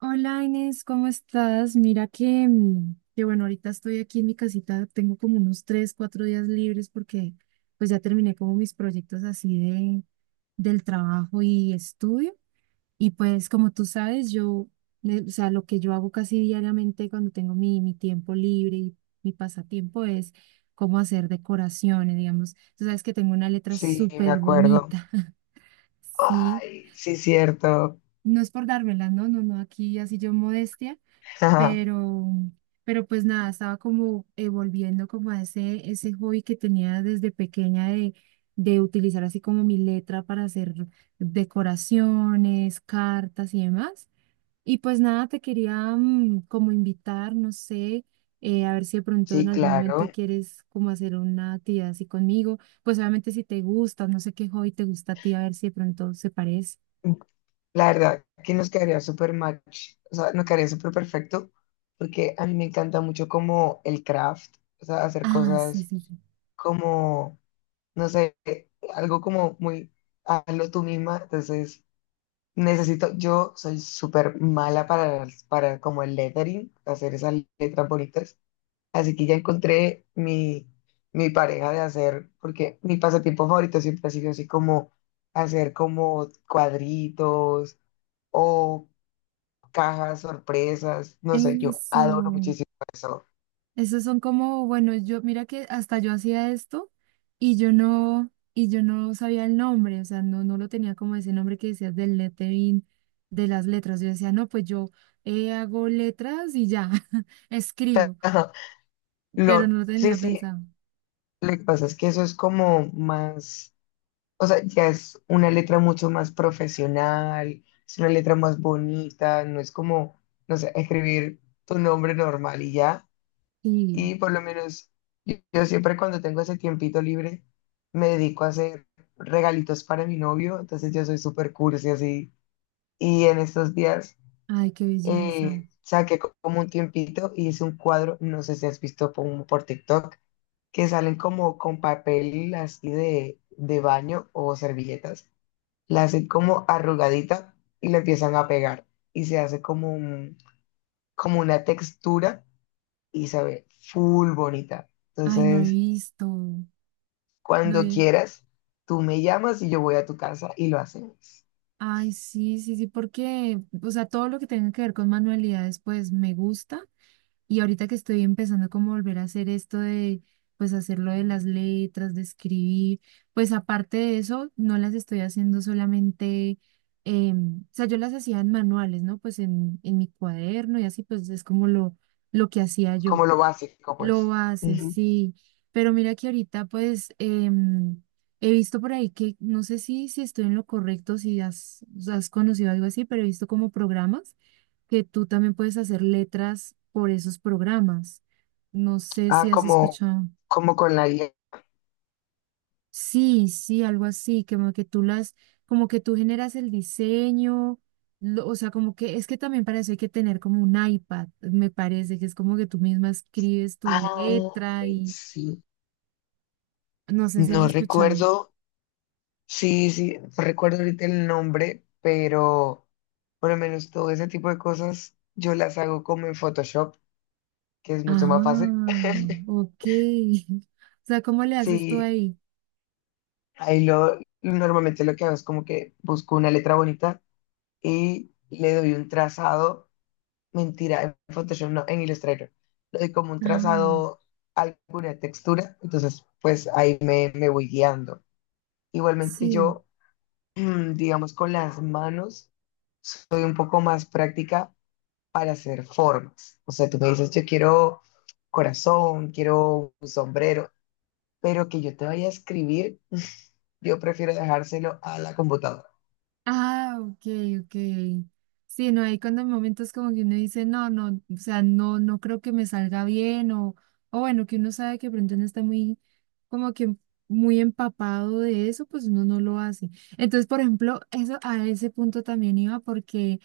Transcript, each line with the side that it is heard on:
right: Hola Inés, ¿cómo estás? Mira que, que bueno, ahorita estoy aquí en mi casita, tengo como unos tres, cuatro días libres porque pues ya terminé como mis proyectos así de, del trabajo y estudio. Y pues como tú sabes, yo, o sea, lo que yo hago casi diariamente cuando tengo mi tiempo libre y mi pasatiempo es cómo hacer decoraciones, digamos. Tú sabes que tengo una letra
left: Sí, me
right: súper
left: acuerdo.
right: bonita, ¿sí?
left: Ay, sí, cierto.
right: No es por dármela, no, no, no, aquí así yo modestia pero, pero pues nada, estaba como volviendo como a ese hobby que tenía desde pequeña de utilizar así como mi letra para hacer decoraciones, cartas y demás. Y pues nada, te quería como invitar, no sé, a ver si de pronto en
left: Sí,
right: algún
left: claro.
right: momento quieres como hacer una actividad así conmigo. Pues obviamente si te gusta, no sé qué hobby te gusta a ti, a ver si de pronto se parece.
left: La verdad, que nos quedaría súper match. O sea, nos quedaría súper perfecto porque a mí me encanta mucho como el craft, o sea, hacer
right: Ah, sí,
left: cosas
right: sí, sí.
left: como, no sé, algo como muy, hazlo tú misma. Entonces, necesito, yo soy súper mala para como el lettering, hacer esas letras bonitas. Así que ya encontré mi pareja de hacer, porque mi pasatiempo favorito siempre ha sido así como hacer como cuadritos o cajas sorpresas. No sé, yo adoro
right: Eso.
left: muchísimo eso.
right: Esos son como, bueno, yo, mira que hasta yo hacía esto y yo no sabía el nombre, o sea, no, no lo tenía como ese nombre que decías del lettering, de las letras. Yo decía, no, pues yo hago letras y ya, escribo,
left: Ajá.
right: pero no
left: Lo,
right: lo
left: sí,
right: tenía
left: sí,
right: pensado.
left: lo que pasa es que eso es como más, o sea, ya es una letra mucho más profesional, es una letra más bonita, no es como, no sé, escribir tu nombre normal y ya.
right: Y,
left: Y por lo menos yo siempre cuando tengo ese tiempito libre me dedico a hacer regalitos para mi novio, entonces yo soy súper cursi así. Y en estos días
right: ay, qué belleza.
left: saqué como un tiempito y hice un cuadro, no sé si has visto por TikTok, que salen como con papel así de baño o servilletas. La hacen como arrugadita y la empiezan a pegar y se hace como como una textura y se ve full bonita.
right: Ay, no he
left: Entonces,
right: visto. No
left: cuando
right: he-
left: quieras, tú me llamas y yo voy a tu casa y lo hacemos.
right: ay, sí, sí, sí, porque, o sea, todo lo que tenga que ver con manualidades, pues me gusta. Y ahorita que estoy empezando como a volver a hacer esto de, pues hacerlo de las letras, de escribir, pues aparte de eso, no las estoy haciendo solamente, o sea, yo las hacía en manuales, ¿no? Pues en mi cuaderno y así, pues es como lo que hacía yo.
left: Como lo básico, pues.
right: Lo hace,
left: Ujú.
right: sí, pero mira que ahorita pues he visto por ahí que, no sé si, si estoy en lo correcto, si has, has conocido algo así, pero he visto como programas que tú también puedes hacer letras por esos programas. No sé si
left: Ah,
right: has
left: como,
right: escuchado.
left: como con la guía.
right: Sí, sí, algo así, como que tú las, como que tú generas el diseño, lo- o sea, como que es que también para eso hay que tener como un iPad, me parece, que es como que tú misma escribes tu
left: Ah,
right: letra y
left: sí.
right: no sé si has
left: No
right: escuchado.
left: recuerdo, sí, sí, no recuerdo ahorita el nombre, pero por lo menos todo ese tipo de cosas yo las hago como en Photoshop, que es mucho más fácil.
right: Ah, ok. O sea, ¿cómo le haces tú
left: Sí,
right: ahí?
left: ahí lo, normalmente lo que hago es como que busco una letra bonita y le doy un trazado, mentira, en Photoshop no, en Illustrator. Le doy como un
right: Ah,
left: trazado a alguna textura, entonces pues ahí me voy guiando. Igualmente
right: sí.
left: yo, digamos, con las manos soy un poco más práctica para hacer formas. O sea, tú me dices, yo quiero corazón, quiero un sombrero, pero que yo te vaya a escribir, yo prefiero dejárselo a la computadora.
right: Ah, ok, ok. Sí, no, hay cuando hay momentos como que uno dice, no, no, o sea, no, no creo que me salga bien, o bueno, que uno sabe que de pronto no está muy, como que muy empapado de eso, pues uno no lo hace. Entonces, por ejemplo, eso a ese punto también iba porque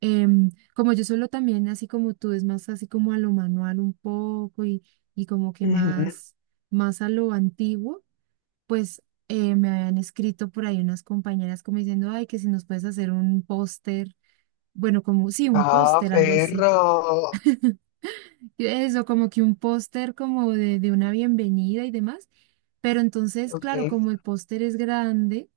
right: como yo solo también, así como tú, es más así como a lo manual un poco y como que
left: Ujú.
right: más, más a lo antiguo pues me habían escrito por ahí unas compañeras como diciendo, ay, que si nos puedes hacer un póster, bueno, como, sí, un
left: Ah,
right: póster, algo así.
left: perro.
right: Y eso, como que un póster como de una bienvenida y demás. Pero entonces,
left: Ok.
right: claro, como el póster es grande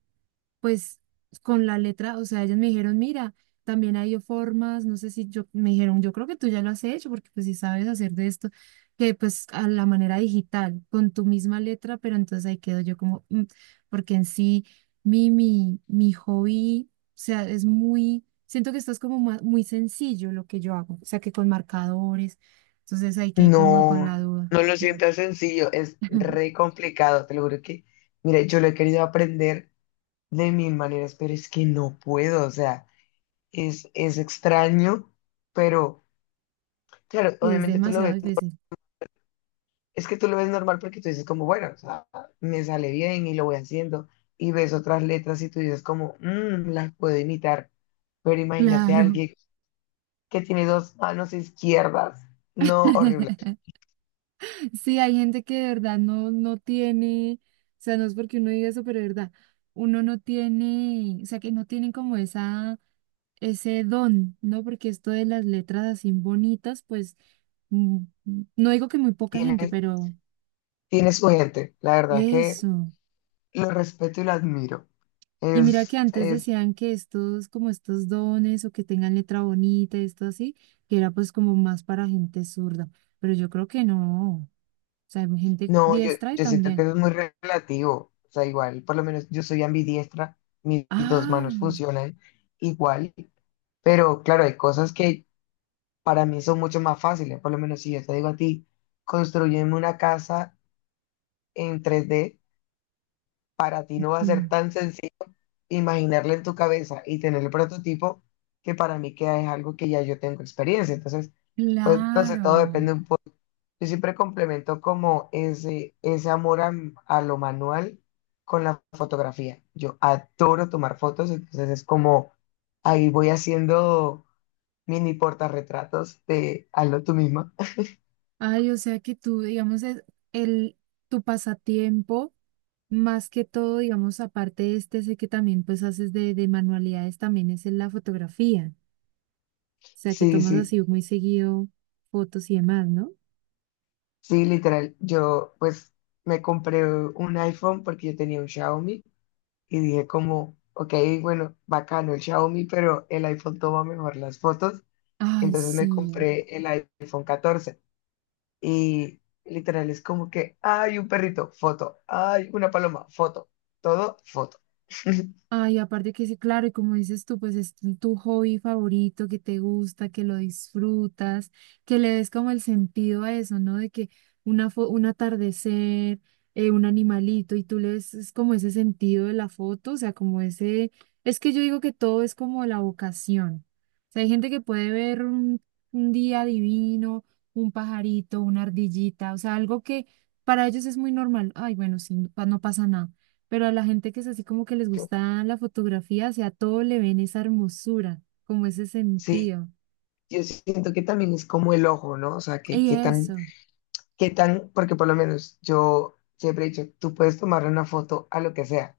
right: pues con la letra, o sea, ellos me dijeron, mira, también hay formas, no sé si yo, me dijeron, yo creo que tú ya lo has hecho, porque pues si sabes hacer de esto, que pues a la manera digital, con tu misma letra, pero entonces ahí quedo yo como, "Mm", porque en sí, mi hobby, o sea, es muy, siento que esto es como ma- muy sencillo lo que yo hago, o sea, que con marcadores, entonces ahí quedé como con
left: No,
right: la duda.
left: no lo sientas sencillo, es re complicado, te lo juro que, mira, yo lo he querido aprender de mil maneras, pero es que no puedo, o sea, es extraño, pero claro,
right: Y es
left: obviamente tú lo
right: demasiado
left: ves,
right: difícil.
left: es que tú lo ves normal porque tú dices como, bueno, o sea, me sale bien y lo voy haciendo, y ves otras letras y tú dices como, "Mm, las puedo imitar", pero imagínate a
right: Claro.
left: alguien que tiene dos manos izquierdas, no, horrible,
right: Sí, hay gente que de verdad no, no tiene, o sea, no es porque uno diga eso, pero de verdad, uno no tiene, o sea, que no tienen como esa, ese don, ¿no? Porque esto de las letras así bonitas, pues, mm, no digo que muy poca gente,
left: tiene,
right: pero
left: tiene su gente, la verdad que
right: eso.
left: lo respeto y lo admiro.
right: Y mira que
left: Es,
right: antes
left: es,
right: decían que estos, como estos dones o que tengan letra bonita, esto así, que era pues como más para gente zurda, pero yo creo que no, o sea, hay gente
left: no,
right: diestra y
left: yo siento que
right: también.
left: eso es muy relativo. O sea, igual, por lo menos yo soy ambidiestra, mis dos
right: Ah.
left: manos funcionan igual, pero claro, hay cosas que para mí son mucho más fáciles. Por lo menos si yo te digo a ti, construyeme una casa en 3D para ti no va a ser
right: Sí.
left: tan sencillo imaginarla en tu cabeza y tener el prototipo que para mí queda es algo que ya yo tengo experiencia. Entonces, pues, no sé, todo
right: Claro.
left: depende un... Yo siempre complemento como ese amor a lo manual con la fotografía. Yo adoro tomar fotos, entonces es como ahí voy haciendo mini portarretratos de hazlo tú misma.
right: Ay, o sea que tú, digamos, es el, tu pasatiempo, más que todo, digamos, aparte de este, sé que también pues haces de manualidades, también es en la fotografía. O sea que
left: Sí,
right: tomas
left: sí,
right: así muy seguido fotos y demás, ¿no?
left: sí, literal. Yo pues me compré un iPhone porque yo tenía un Xiaomi y dije como, ok, bueno, bacano el Xiaomi, pero el iPhone toma mejor las fotos.
right: Ay,
left: Entonces me
right: sí.
left: compré el iPhone 14. Y literal es como que hay un perrito, foto, hay una paloma, foto, todo, foto.
right: Ay, aparte que sí, claro, y como dices tú, pues es tu hobby favorito, que te gusta, que lo disfrutas, que le des como el sentido a eso, ¿no? De que una fo- un atardecer, un animalito, y tú le ves es como ese sentido de la foto, o sea, como ese, es que yo digo que todo es como la vocación. O sea, hay gente que puede ver un día divino, un pajarito, una ardillita, o sea, algo que para ellos es muy normal. Ay, bueno, sí, no pa- no pasa nada pero a la gente que es así como que les
left: Yo,
right: gusta la fotografía, o sea, todo le ven esa hermosura, como ese
left: sí,
right: sentido.
left: yo siento que también es como el ojo, ¿no? O sea,
right: Y eso,
left: que tan, porque por lo menos yo siempre he dicho, tú puedes tomar una foto a lo que sea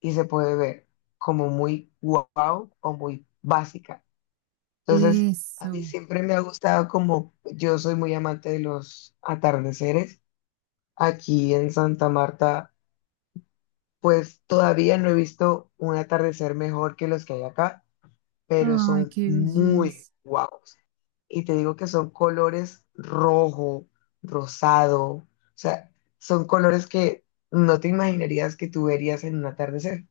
left: y se puede ver como muy wow o muy básica. Entonces, a mí
right: eso.
left: siempre me ha gustado como, yo soy muy amante de los atardeceres. Aquí en Santa Marta pues todavía no he visto un atardecer mejor que los que hay acá, pero
right: Ay,
left: son
right: qué
left: muy
right: belleza.
left: guapos. Y te digo que son colores rojo, rosado, o sea, son colores que no te imaginarías que tú verías en un atardecer,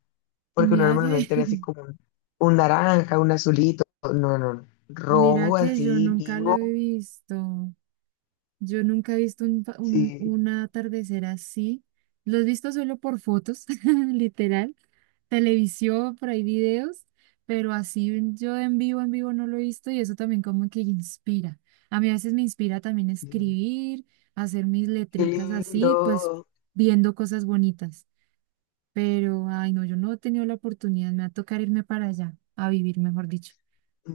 right: Y
left: porque uno
right: mira que,
left: normalmente ve así como un naranja, un azulito, no, no, no,
right: mira
left: rojo
right: que yo
left: así
right: nunca lo
left: vivo,
right: he visto. Yo nunca he visto un, pa-
left: sí,
right: un atardecer así. Lo he visto solo por fotos, literal televisión, por ahí videos, pero así en- yo en vivo no lo he visto y eso también como que inspira. A mí a veces me inspira también
left: sí,
right: escribir, hacer mis
left: qué
right: letricas así, pues
left: lindo.
right: viendo cosas bonitas. Pero, ay, no, yo no he tenido la oportunidad, me va a tocar irme para allá, a vivir, mejor dicho.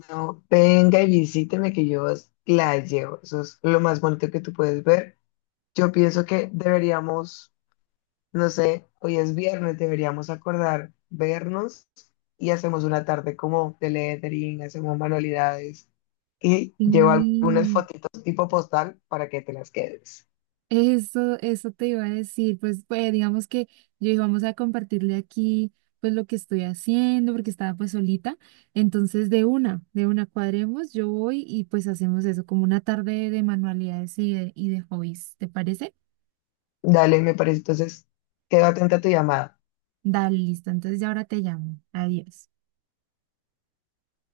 left: No, venga y visíteme que yo os la llevo. Eso es lo más bonito que tú puedes ver. Yo pienso que deberíamos, no sé, hoy es viernes, deberíamos acordar vernos y hacemos una tarde como de lettering, hacemos manualidades y llevo algunas
right: Sí,
left: fotitos tipo postal para que te las quedes.
right: eso te iba a decir, pues, pues digamos que yo dije, vamos a compartirle aquí pues lo que estoy haciendo, porque estaba pues solita, entonces de una cuadremos, yo voy y pues hacemos eso, como una tarde de manualidades y de hobbies, ¿te parece?
left: Dale, me parece. Entonces, quedo atenta a tu llamada.
right: Dale, listo, entonces ya ahora te llamo, adiós.